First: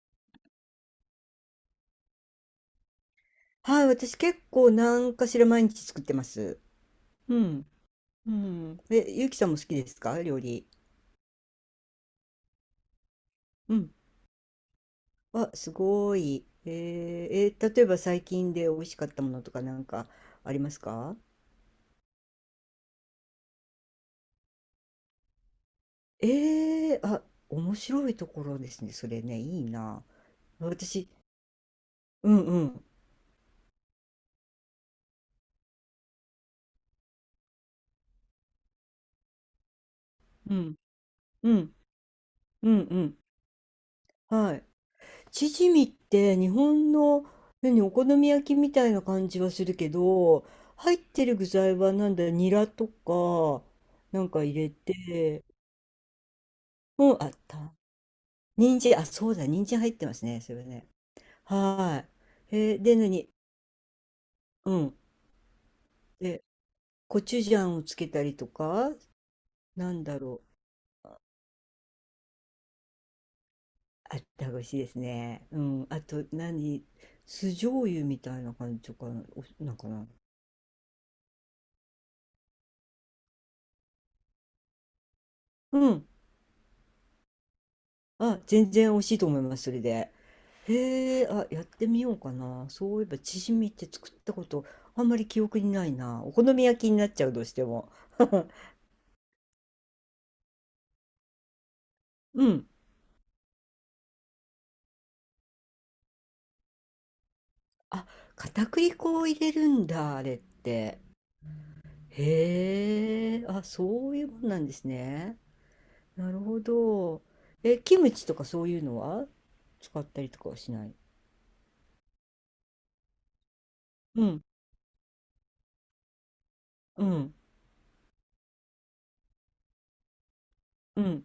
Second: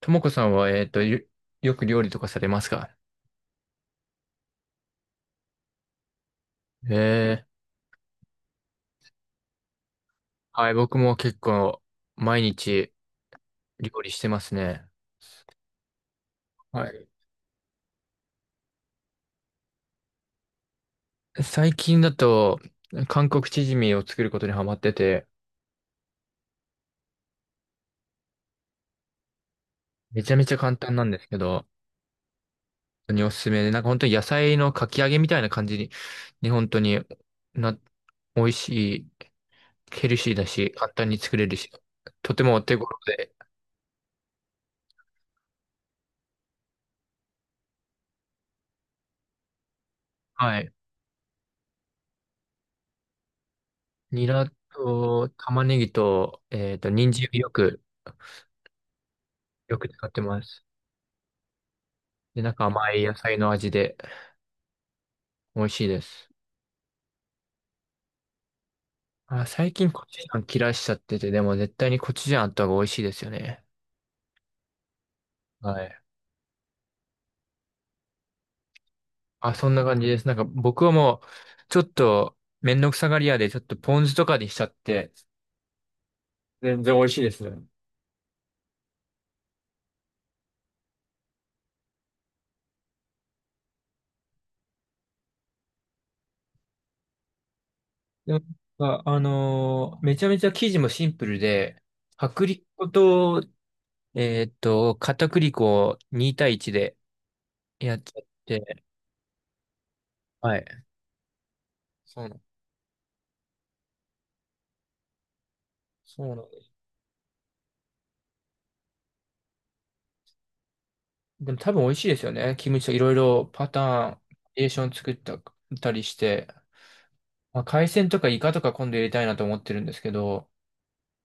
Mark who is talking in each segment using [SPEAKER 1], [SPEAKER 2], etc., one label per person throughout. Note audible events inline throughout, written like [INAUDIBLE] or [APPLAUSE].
[SPEAKER 1] ともこさんは、よく料理とかされますか？
[SPEAKER 2] はい、私結構何かしら毎日作ってます。う
[SPEAKER 1] ええ。
[SPEAKER 2] ん。うん。え、ゆうきさんも好きですか料理？
[SPEAKER 1] はい、僕も結構毎日
[SPEAKER 2] うん。
[SPEAKER 1] 料理してますね。
[SPEAKER 2] あ、すごい。
[SPEAKER 1] はい。
[SPEAKER 2] 例えば最近で美味しかったものとかなんかありますか？
[SPEAKER 1] 最近だと、韓国チヂミを作ることにハマってて、
[SPEAKER 2] あ、面白いところですね。それね、いいな。
[SPEAKER 1] めちゃめちゃ簡単な
[SPEAKER 2] 私、
[SPEAKER 1] んですけど、本
[SPEAKER 2] うんうん。
[SPEAKER 1] 当におすすめで、なんか本当に野菜のかき揚げみたいな感じに本当にな、美味しい、ヘルシーだ
[SPEAKER 2] う
[SPEAKER 1] し、
[SPEAKER 2] ん。
[SPEAKER 1] 簡単に作れ
[SPEAKER 2] う
[SPEAKER 1] るし、
[SPEAKER 2] ん。
[SPEAKER 1] とてもお
[SPEAKER 2] う
[SPEAKER 1] 手
[SPEAKER 2] ん
[SPEAKER 1] 頃
[SPEAKER 2] うん。
[SPEAKER 1] で、
[SPEAKER 2] はい。チヂミって日本の、何、お好み焼きみたいな感じはするけど、
[SPEAKER 1] はい。
[SPEAKER 2] 入ってる具材はなんだ、ニラとかな
[SPEAKER 1] ニ
[SPEAKER 2] んか
[SPEAKER 1] ラ
[SPEAKER 2] 入れ
[SPEAKER 1] と
[SPEAKER 2] て、
[SPEAKER 1] 玉ねぎと、人
[SPEAKER 2] うん、あ
[SPEAKER 1] 参
[SPEAKER 2] っ
[SPEAKER 1] をよ
[SPEAKER 2] た、
[SPEAKER 1] く、
[SPEAKER 2] 人参、あ、そうだ、人
[SPEAKER 1] よ
[SPEAKER 2] 参入
[SPEAKER 1] く
[SPEAKER 2] って
[SPEAKER 1] 使っ
[SPEAKER 2] ま
[SPEAKER 1] て
[SPEAKER 2] すね、
[SPEAKER 1] ま
[SPEAKER 2] それ
[SPEAKER 1] す。
[SPEAKER 2] ね。は
[SPEAKER 1] で、なん
[SPEAKER 2] い。
[SPEAKER 1] か甘
[SPEAKER 2] で、
[SPEAKER 1] い野
[SPEAKER 2] 何、
[SPEAKER 1] 菜の味で
[SPEAKER 2] うん、
[SPEAKER 1] 美味しいです。
[SPEAKER 2] で、コチュジャンをつけたりとか、
[SPEAKER 1] あ、最近
[SPEAKER 2] なん
[SPEAKER 1] コ
[SPEAKER 2] だ
[SPEAKER 1] チュジャ
[SPEAKER 2] ろ
[SPEAKER 1] ン
[SPEAKER 2] う、
[SPEAKER 1] 切らしちゃってて、でも絶対にコチュジャンあった方が美味しいですよね。
[SPEAKER 2] あった、美味しいですね。う
[SPEAKER 1] は
[SPEAKER 2] ん、
[SPEAKER 1] い。
[SPEAKER 2] あと何、酢醤油みたいな感じとか、お、
[SPEAKER 1] あ、そ
[SPEAKER 2] な
[SPEAKER 1] ん
[SPEAKER 2] ん
[SPEAKER 1] な
[SPEAKER 2] か
[SPEAKER 1] 感じ
[SPEAKER 2] な。
[SPEAKER 1] です。なんか僕はもう、ちょっとめんどくさがり屋で、ちょっとポン酢とかにしちゃって、
[SPEAKER 2] うん、
[SPEAKER 1] 全然美味しいですね。
[SPEAKER 2] あ、全然美味しいと思います、それで。へえ、あ、やってみようかな。そういえば、チヂミって作ったこと、あんまり記憶にないな。お好み焼きになっちゃう、どうしても。
[SPEAKER 1] でも、
[SPEAKER 2] [LAUGHS]
[SPEAKER 1] めちゃめちゃ生地もシンプルで、
[SPEAKER 2] う
[SPEAKER 1] 薄力
[SPEAKER 2] ん。
[SPEAKER 1] 粉と、片栗粉を2対1でやっ
[SPEAKER 2] あ、
[SPEAKER 1] ちゃっ
[SPEAKER 2] 片
[SPEAKER 1] て、
[SPEAKER 2] 栗粉を入れるんだ、あれっ
[SPEAKER 1] はい。
[SPEAKER 2] て。
[SPEAKER 1] そうなん。
[SPEAKER 2] へえ、あ、そういうもんなんですね。
[SPEAKER 1] そう
[SPEAKER 2] なる
[SPEAKER 1] なん。
[SPEAKER 2] ほど。え、キムチとかそういうのは使ったりとかはしない？
[SPEAKER 1] でも多分美味しいですよね。キムチといろいろパターン、バ
[SPEAKER 2] うん、
[SPEAKER 1] リエーション作ったたりして。
[SPEAKER 2] うん、
[SPEAKER 1] まあ、海鮮とかイカとか今度入れたいなと思ってるんですけど、
[SPEAKER 2] うん。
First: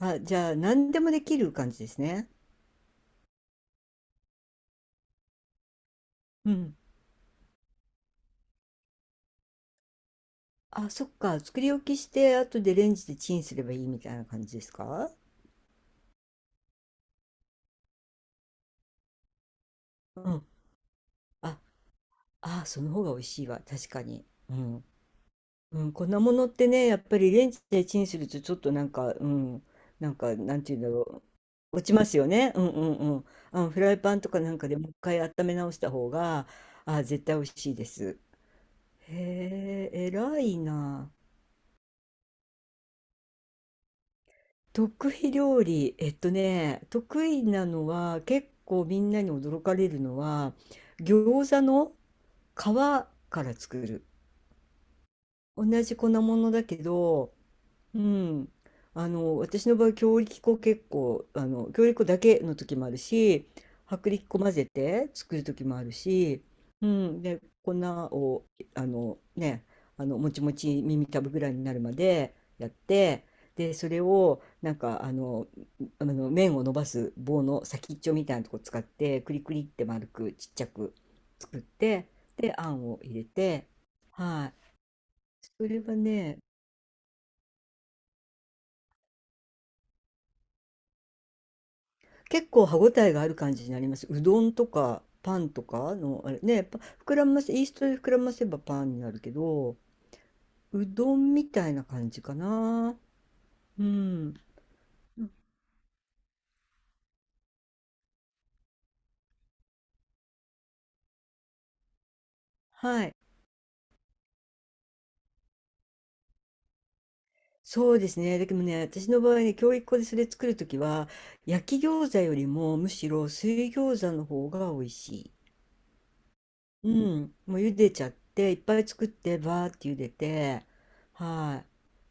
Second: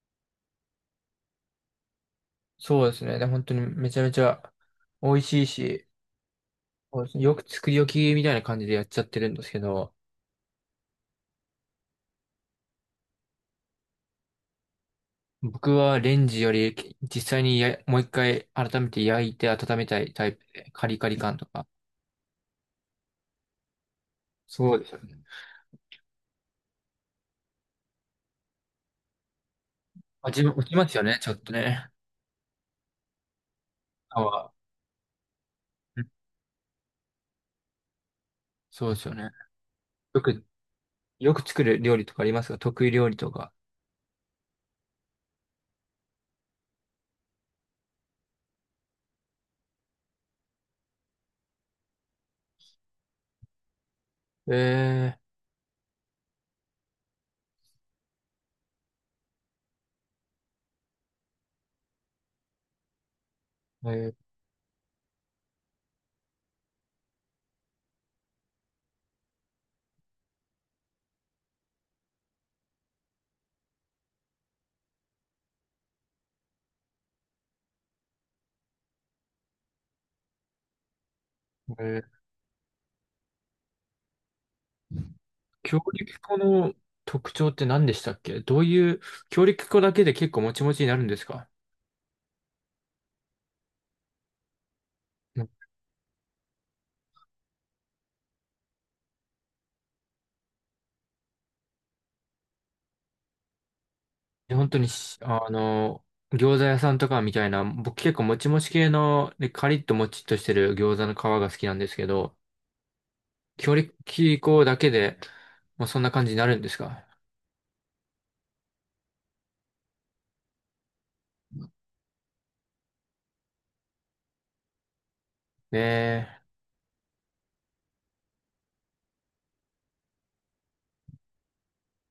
[SPEAKER 2] あ、じゃあ、何でもできる感じですね。
[SPEAKER 1] そうですね。で本当にめちゃめちゃ美味しいし、
[SPEAKER 2] うん。
[SPEAKER 1] そうですね、よく作り置きみたいな感じでやっちゃってるんですけど、
[SPEAKER 2] あ、そっか。作り置きして、後でレンジでチンすればいいみたいな感じですか？
[SPEAKER 1] 僕はレンジより実際にもう一回改めて焼いて温めたい
[SPEAKER 2] う
[SPEAKER 1] タイプ
[SPEAKER 2] ん。
[SPEAKER 1] で、カリカリ感と
[SPEAKER 2] あ、
[SPEAKER 1] か。
[SPEAKER 2] あ、その方が美味しいわ。確かに。う
[SPEAKER 1] そう
[SPEAKER 2] ん。
[SPEAKER 1] ですよね。
[SPEAKER 2] うん、粉物ってね、やっぱりレンジでチンするとちょっとなんか、うん、なんか、
[SPEAKER 1] 味も
[SPEAKER 2] なん
[SPEAKER 1] 落
[SPEAKER 2] て
[SPEAKER 1] ち
[SPEAKER 2] いうん
[SPEAKER 1] ま
[SPEAKER 2] だ
[SPEAKER 1] すよね、
[SPEAKER 2] ろ
[SPEAKER 1] ちょっと
[SPEAKER 2] う。落
[SPEAKER 1] ね。
[SPEAKER 2] ちますよね。うんうんうん。あの、フライパ
[SPEAKER 1] 皮
[SPEAKER 2] ンとかな
[SPEAKER 1] は、
[SPEAKER 2] んかでもう一回温め直した
[SPEAKER 1] うん、
[SPEAKER 2] 方が、あ、絶対美味しいです。
[SPEAKER 1] そうですよね。
[SPEAKER 2] へえ、
[SPEAKER 1] よ
[SPEAKER 2] 偉
[SPEAKER 1] く、
[SPEAKER 2] いな。
[SPEAKER 1] よく作る料理とかありますか？得意料理とか。
[SPEAKER 2] 得意料理、得意なのは結構みんなに驚かれるのは餃子の皮から作る。
[SPEAKER 1] え
[SPEAKER 2] 同じ粉物だけど、うん、あの、私の場合強力粉、結構、あの、強力粉だけの時もあるし、
[SPEAKER 1] ー、
[SPEAKER 2] 薄
[SPEAKER 1] え
[SPEAKER 2] 力粉混ぜて作る時もあるし、うん、で粉を、あのね、あの、もちもち耳たぶぐらいになるまでやって、でそれをなんか、あの、あの麺を伸ばす棒の先っちょみたいなとこ使って、クリクリって丸くちっちゃく作っ
[SPEAKER 1] ー、え
[SPEAKER 2] て、
[SPEAKER 1] ー
[SPEAKER 2] であんを入れて、はい、そ
[SPEAKER 1] 強
[SPEAKER 2] れは
[SPEAKER 1] 力粉
[SPEAKER 2] ね、
[SPEAKER 1] の特徴って何でしたっけ？どういう、強力粉だけで結構もちもちになるんですか？
[SPEAKER 2] 結構歯ごたえがある感じになります。うどんとかパ
[SPEAKER 1] うん。
[SPEAKER 2] ンとかの、あれね、膨らませ、イーストで膨らませばパンになるけど、うどんみたいな感じかな。うん。
[SPEAKER 1] 本当に餃子屋さんとかみたいな、僕結構もちもち系の、で、カリッともちっとしてる餃子の皮が好きなんですけど、
[SPEAKER 2] はい。
[SPEAKER 1] 強力粉だけで、もうそんな感じになるんですか？
[SPEAKER 2] そうですね。だけどね、私の場合ね、教育粉でそれ作るときは、焼き餃子よりもむしろ水餃子の方が美味しい。
[SPEAKER 1] え
[SPEAKER 2] うん、もう茹でちゃって、いっぱい作って、バーって茹でて、は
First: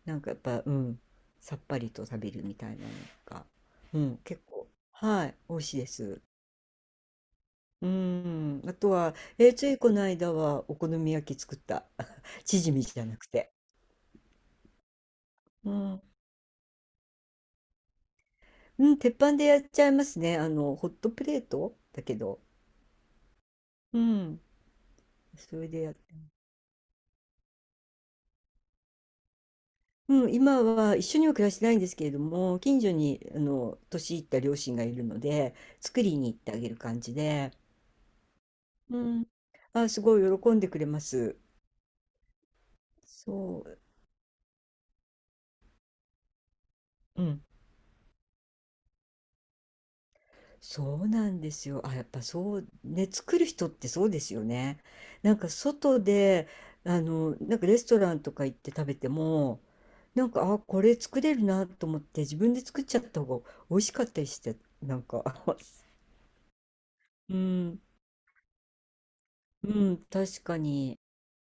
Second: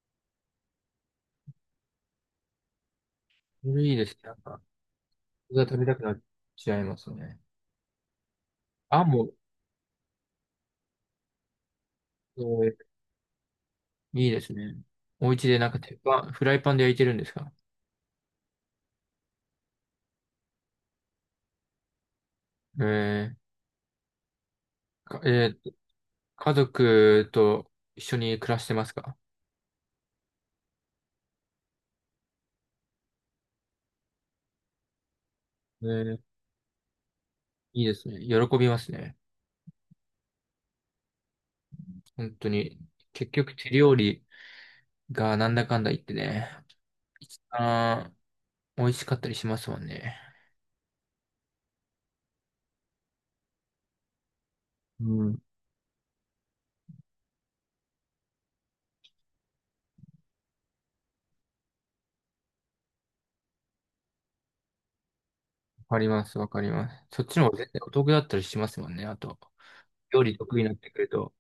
[SPEAKER 2] い。なんかやっぱ、うん、さっぱりと食べるみたいなのが、
[SPEAKER 1] ー、それいい
[SPEAKER 2] う
[SPEAKER 1] です
[SPEAKER 2] ん、
[SPEAKER 1] ね。なん
[SPEAKER 2] 結
[SPEAKER 1] か、
[SPEAKER 2] 構、はい、
[SPEAKER 1] 餃
[SPEAKER 2] 美
[SPEAKER 1] 子
[SPEAKER 2] 味しい
[SPEAKER 1] 食べ
[SPEAKER 2] で
[SPEAKER 1] たくなっ
[SPEAKER 2] す。
[SPEAKER 1] ちゃいますね。
[SPEAKER 2] うん、あと
[SPEAKER 1] あ、
[SPEAKER 2] は、
[SPEAKER 1] もう、
[SPEAKER 2] ついこの間はお好み焼き作った。
[SPEAKER 1] え
[SPEAKER 2] [LAUGHS] チヂミ
[SPEAKER 1] ー、
[SPEAKER 2] じゃなくて。
[SPEAKER 1] いいですね。お家でな
[SPEAKER 2] う
[SPEAKER 1] んか鉄
[SPEAKER 2] ん、
[SPEAKER 1] 板、フライパンで焼いてるんですか？
[SPEAKER 2] うん、鉄板でやっちゃいますね。あの、ホットプレートだけど。
[SPEAKER 1] え
[SPEAKER 2] うん、
[SPEAKER 1] ー、
[SPEAKER 2] それでやっ
[SPEAKER 1] 家族と一緒に暮らしてますか？
[SPEAKER 2] うん、今は一緒には暮らしてないんですけれども、近所にあの年いった両親がいるので、
[SPEAKER 1] え
[SPEAKER 2] 作り
[SPEAKER 1] ー、
[SPEAKER 2] に行ってあげる感じで、
[SPEAKER 1] いいですね。喜びます
[SPEAKER 2] う
[SPEAKER 1] ね。
[SPEAKER 2] ん、あ、すごい喜んでくれます。
[SPEAKER 1] 本当に。結局
[SPEAKER 2] そ
[SPEAKER 1] 手料理がなんだかんだ言ってね、
[SPEAKER 2] う、う
[SPEAKER 1] 一
[SPEAKER 2] ん、
[SPEAKER 1] 番美味しかったりしますもんね。
[SPEAKER 2] そうなんですよ。あ、やっぱそうね、作る人ってそうですよね。
[SPEAKER 1] うん。
[SPEAKER 2] な
[SPEAKER 1] わ
[SPEAKER 2] んか外で、あの、なんかレストランとか行って食べても、なんか、あ、これ作れるなと思って自分で作っちゃった方が美味しかったりして、なんか、[LAUGHS]
[SPEAKER 1] かります、わかります。そっ
[SPEAKER 2] う
[SPEAKER 1] ちの方が絶対
[SPEAKER 2] ん、
[SPEAKER 1] お得だったりしますもんね。あと、
[SPEAKER 2] うん、
[SPEAKER 1] 料理
[SPEAKER 2] 確か
[SPEAKER 1] 得意になってく
[SPEAKER 2] に。
[SPEAKER 1] ると。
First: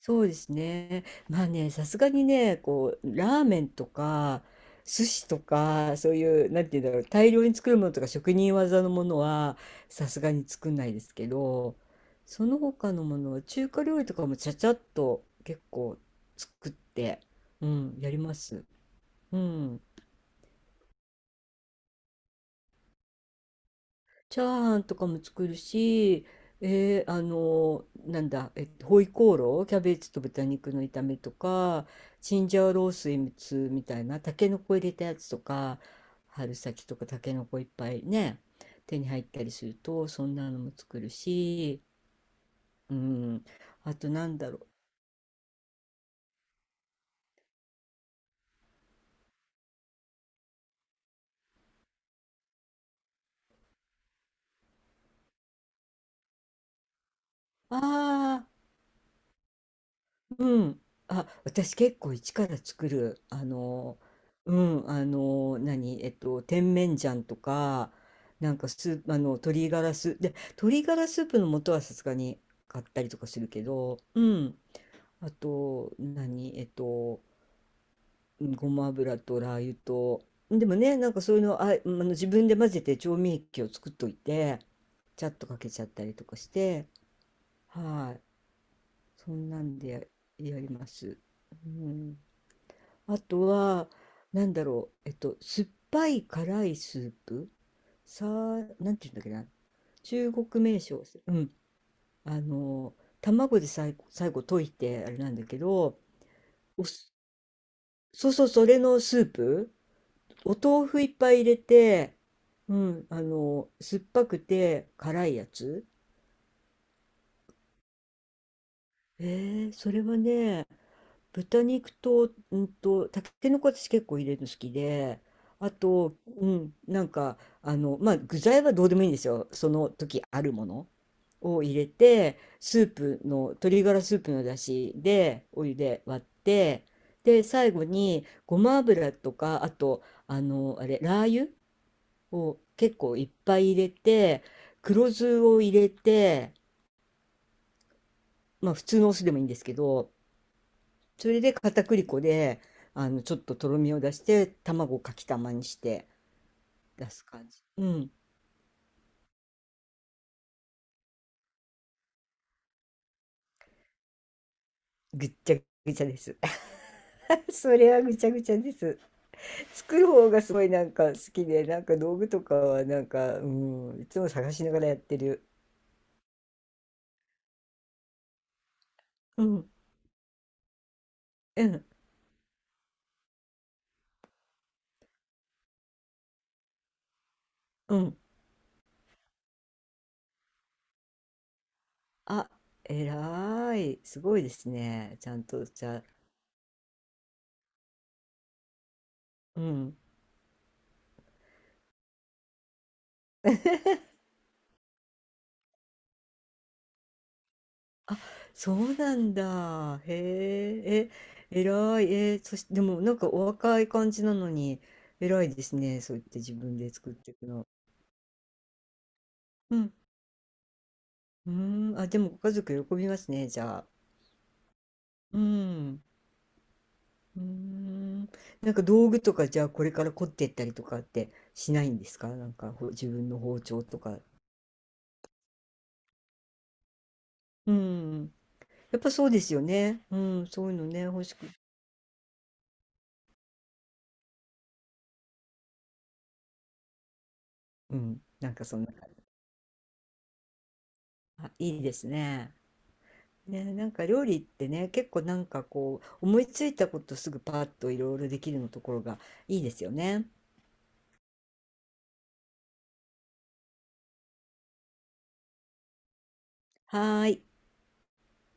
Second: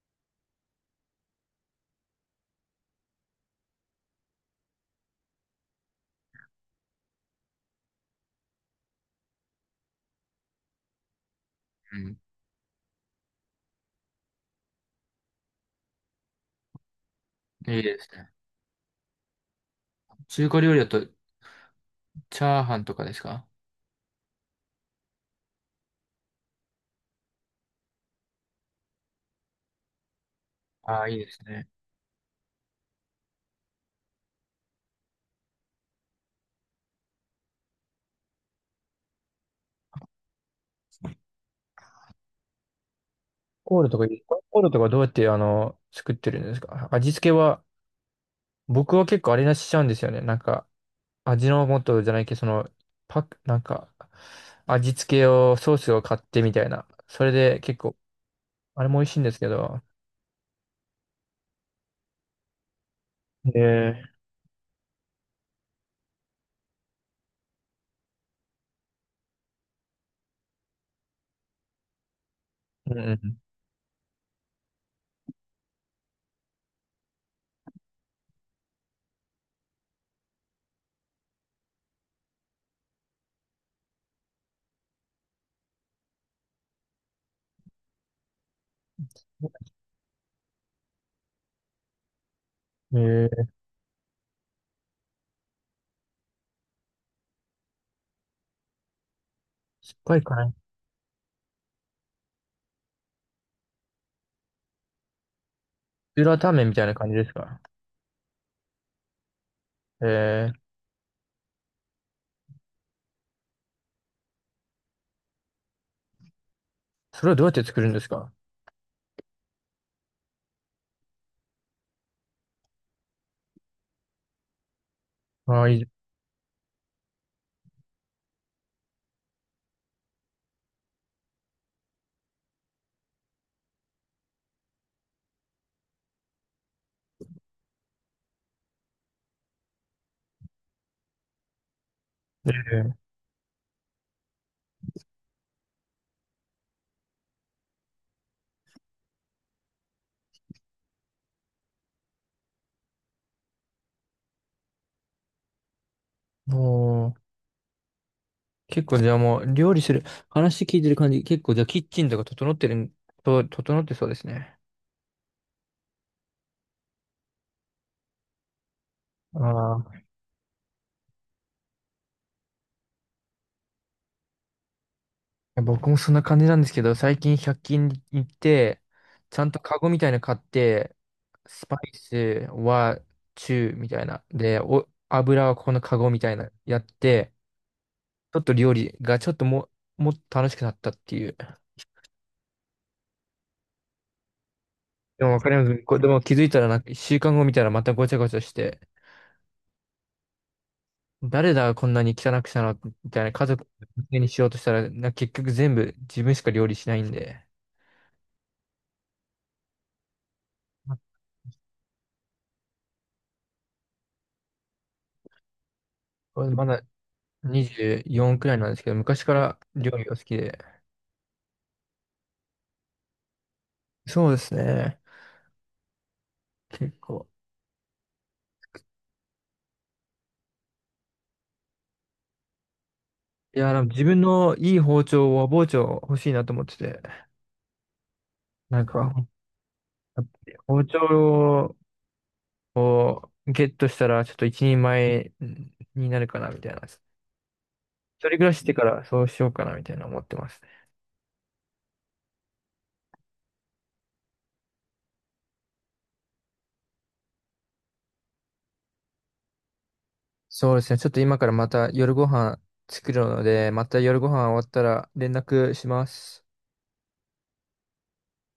[SPEAKER 2] そうですね。まあね、さすがにね、こう、ラーメンとか、寿司とか、そういう、なんていうんだろう、大量に作るものとか、職人技のものは、さすがに作んないですけど、
[SPEAKER 1] うん。
[SPEAKER 2] その他のものは、中華料理とかもちゃちゃっと結構作って、う
[SPEAKER 1] いい
[SPEAKER 2] ん、
[SPEAKER 1] です
[SPEAKER 2] やり
[SPEAKER 1] ね。
[SPEAKER 2] ます。うん。
[SPEAKER 1] 中華料理だと、チャーハンとかですか？
[SPEAKER 2] チャーハンとかも作るし、あのなんだ、ホイコーロー、キャベツと豚肉の
[SPEAKER 1] あ
[SPEAKER 2] 炒
[SPEAKER 1] あー、い
[SPEAKER 2] め
[SPEAKER 1] いで
[SPEAKER 2] と
[SPEAKER 1] すね。
[SPEAKER 2] か、チンジャオロースーツみたいな、タケノコ入れたやつとか、春先とかタケノコいっぱいね、手に入ったりすると、そんなのも作るし、うん、
[SPEAKER 1] コール
[SPEAKER 2] あ
[SPEAKER 1] とか、
[SPEAKER 2] となんだ
[SPEAKER 1] コ
[SPEAKER 2] ろ
[SPEAKER 1] ールとかどうやって、作ってるんですか？味付けは？僕は結構あれなしちゃうんですよね。なんか、味の素じゃないけど、パック、なんか、味付けを、ソースを買ってみたいな。それで
[SPEAKER 2] う。
[SPEAKER 1] 結
[SPEAKER 2] あ
[SPEAKER 1] 構、
[SPEAKER 2] あ、
[SPEAKER 1] あれも美味しいんですけど。
[SPEAKER 2] うん。あ、私結構一から作る。あの、
[SPEAKER 1] ええ。
[SPEAKER 2] うん、あの、何、甜麺醤とか、なんかスープ、あの、鶏ガラスープ、で、鶏ガラスープの素はさすがに買っ
[SPEAKER 1] う
[SPEAKER 2] たりとかす
[SPEAKER 1] ん
[SPEAKER 2] るけど、うん。あと、何、うん、ごま油とラー油と、でもね、なんかそういうの、あ、あの、自分で混ぜて調味液を作っといて、ちゃっとかけちゃったりとかして、はい。そんなんでや、やります。うん、
[SPEAKER 1] う
[SPEAKER 2] あ
[SPEAKER 1] ん。
[SPEAKER 2] とは、なんだろう、酸っぱい辛いスープ、さあ、なんていうんだっけな、
[SPEAKER 1] 酸っぱい
[SPEAKER 2] 中
[SPEAKER 1] かな。
[SPEAKER 2] 国名称、うん、あの、卵で最後溶いて、あれなんだけど、
[SPEAKER 1] ピューラータンメンみた
[SPEAKER 2] お
[SPEAKER 1] いな感
[SPEAKER 2] 酢、
[SPEAKER 1] じですか。
[SPEAKER 2] そうそう、それのスープ、
[SPEAKER 1] え
[SPEAKER 2] お
[SPEAKER 1] え、
[SPEAKER 2] 豆腐いっぱい入れて、うん、あの、酸っぱくて辛いやつ。
[SPEAKER 1] それはどうやって作るんですか？
[SPEAKER 2] それはね、豚肉と、たけのこ私結構入れるの好きで、
[SPEAKER 1] ああ、
[SPEAKER 2] あ
[SPEAKER 1] いいで
[SPEAKER 2] と、うん、なんか、あの、まあ、具材はどうでもいいんですよ。その時あるものを入れて、スープの、鶏ガラスープの出汁で、お湯で割って、で、最後に、ごま油とか、あと、あの、あれ、ラー油
[SPEAKER 1] す
[SPEAKER 2] を
[SPEAKER 1] ね。
[SPEAKER 2] 結構いっぱい入れて、黒酢を入れて、まあ、普通のお酢でもいいんですけど、それで片栗粉で、あの、ちょっととろみを出して、卵をかきたまにして出
[SPEAKER 1] もう、
[SPEAKER 2] す感じ。うん。
[SPEAKER 1] 結構じゃあもう、料理する、話聞いてる感じ、結構じゃあキッチンとか整ってるん、整ってそうですね。
[SPEAKER 2] ぐっちゃぐちゃです。[LAUGHS] それはぐちゃぐちゃです。
[SPEAKER 1] ああ。
[SPEAKER 2] 作る方がすごいなんか好きで、なんか道具とかはなんか、うん、いつも探しながらやってる。
[SPEAKER 1] 僕もそんな感じなんですけど、最近100均に行って、ち
[SPEAKER 2] う
[SPEAKER 1] ゃんと
[SPEAKER 2] ん、
[SPEAKER 1] カゴみたいなの買って、
[SPEAKER 2] う
[SPEAKER 1] スパ
[SPEAKER 2] ん、
[SPEAKER 1] イスは中みたいな。で、油はここのカゴみたいなやって、
[SPEAKER 2] うん。
[SPEAKER 1] ちょっと料理がちょっともっと楽しくなったっていう。
[SPEAKER 2] あ、えらい。すごいですね。
[SPEAKER 1] で
[SPEAKER 2] ち
[SPEAKER 1] も
[SPEAKER 2] ゃ
[SPEAKER 1] わ
[SPEAKER 2] ん
[SPEAKER 1] かりま
[SPEAKER 2] と、
[SPEAKER 1] す。
[SPEAKER 2] じ
[SPEAKER 1] こ
[SPEAKER 2] ゃ
[SPEAKER 1] れ
[SPEAKER 2] あ、
[SPEAKER 1] でも気づいたらなんか週間後見たらまたごちゃごちゃして、
[SPEAKER 2] うん。
[SPEAKER 1] 誰だこんなに汚くしたのみたいな家族にしようとしたら、結局全部自分しか料理しないんで、
[SPEAKER 2] そうなんだ。へえ、え、偉い。でもなんかお若い感じなのに、偉いですね。そう言って
[SPEAKER 1] ま
[SPEAKER 2] 自
[SPEAKER 1] ま
[SPEAKER 2] 分
[SPEAKER 1] だ
[SPEAKER 2] で作っていくの。
[SPEAKER 1] 24くらいなんですけど、昔から
[SPEAKER 2] う
[SPEAKER 1] 料
[SPEAKER 2] ん。
[SPEAKER 1] 理が好きで。
[SPEAKER 2] うーん。あ、でもご家族喜びますね、じゃあ。
[SPEAKER 1] そうですね。
[SPEAKER 2] うん。
[SPEAKER 1] 結構。
[SPEAKER 2] うーん。なんか道具とか、じゃあこれから凝っていったりとかってしないんですか？なんか自分の
[SPEAKER 1] い
[SPEAKER 2] 包
[SPEAKER 1] や、で
[SPEAKER 2] 丁
[SPEAKER 1] も
[SPEAKER 2] と
[SPEAKER 1] 自
[SPEAKER 2] か？
[SPEAKER 1] 分のいい包丁、和包丁欲しいなと思ってて。
[SPEAKER 2] うん。
[SPEAKER 1] なん
[SPEAKER 2] やっぱ
[SPEAKER 1] か、
[SPEAKER 2] そうですよね。うん。そういう
[SPEAKER 1] 包
[SPEAKER 2] の
[SPEAKER 1] 丁
[SPEAKER 2] ね、欲しく。
[SPEAKER 1] をゲットしたら、ちょっと一人前になるかな、みたいな。一
[SPEAKER 2] うん。
[SPEAKER 1] 人暮
[SPEAKER 2] な
[SPEAKER 1] ら
[SPEAKER 2] ん
[SPEAKER 1] しし
[SPEAKER 2] か
[SPEAKER 1] て
[SPEAKER 2] そ
[SPEAKER 1] か
[SPEAKER 2] んな
[SPEAKER 1] ら
[SPEAKER 2] 感
[SPEAKER 1] そうしようかな、みたいな思ってますね。
[SPEAKER 2] じ。あ、いいですね。ね、なんか料理ってね、結構なんかこう、思いついたことすぐパーッといろいろできるのところがいいですよね。
[SPEAKER 1] そうですね。ちょっと今からまた夜ご飯作るので、また夜ご飯終わったら連絡します。
[SPEAKER 2] はーい。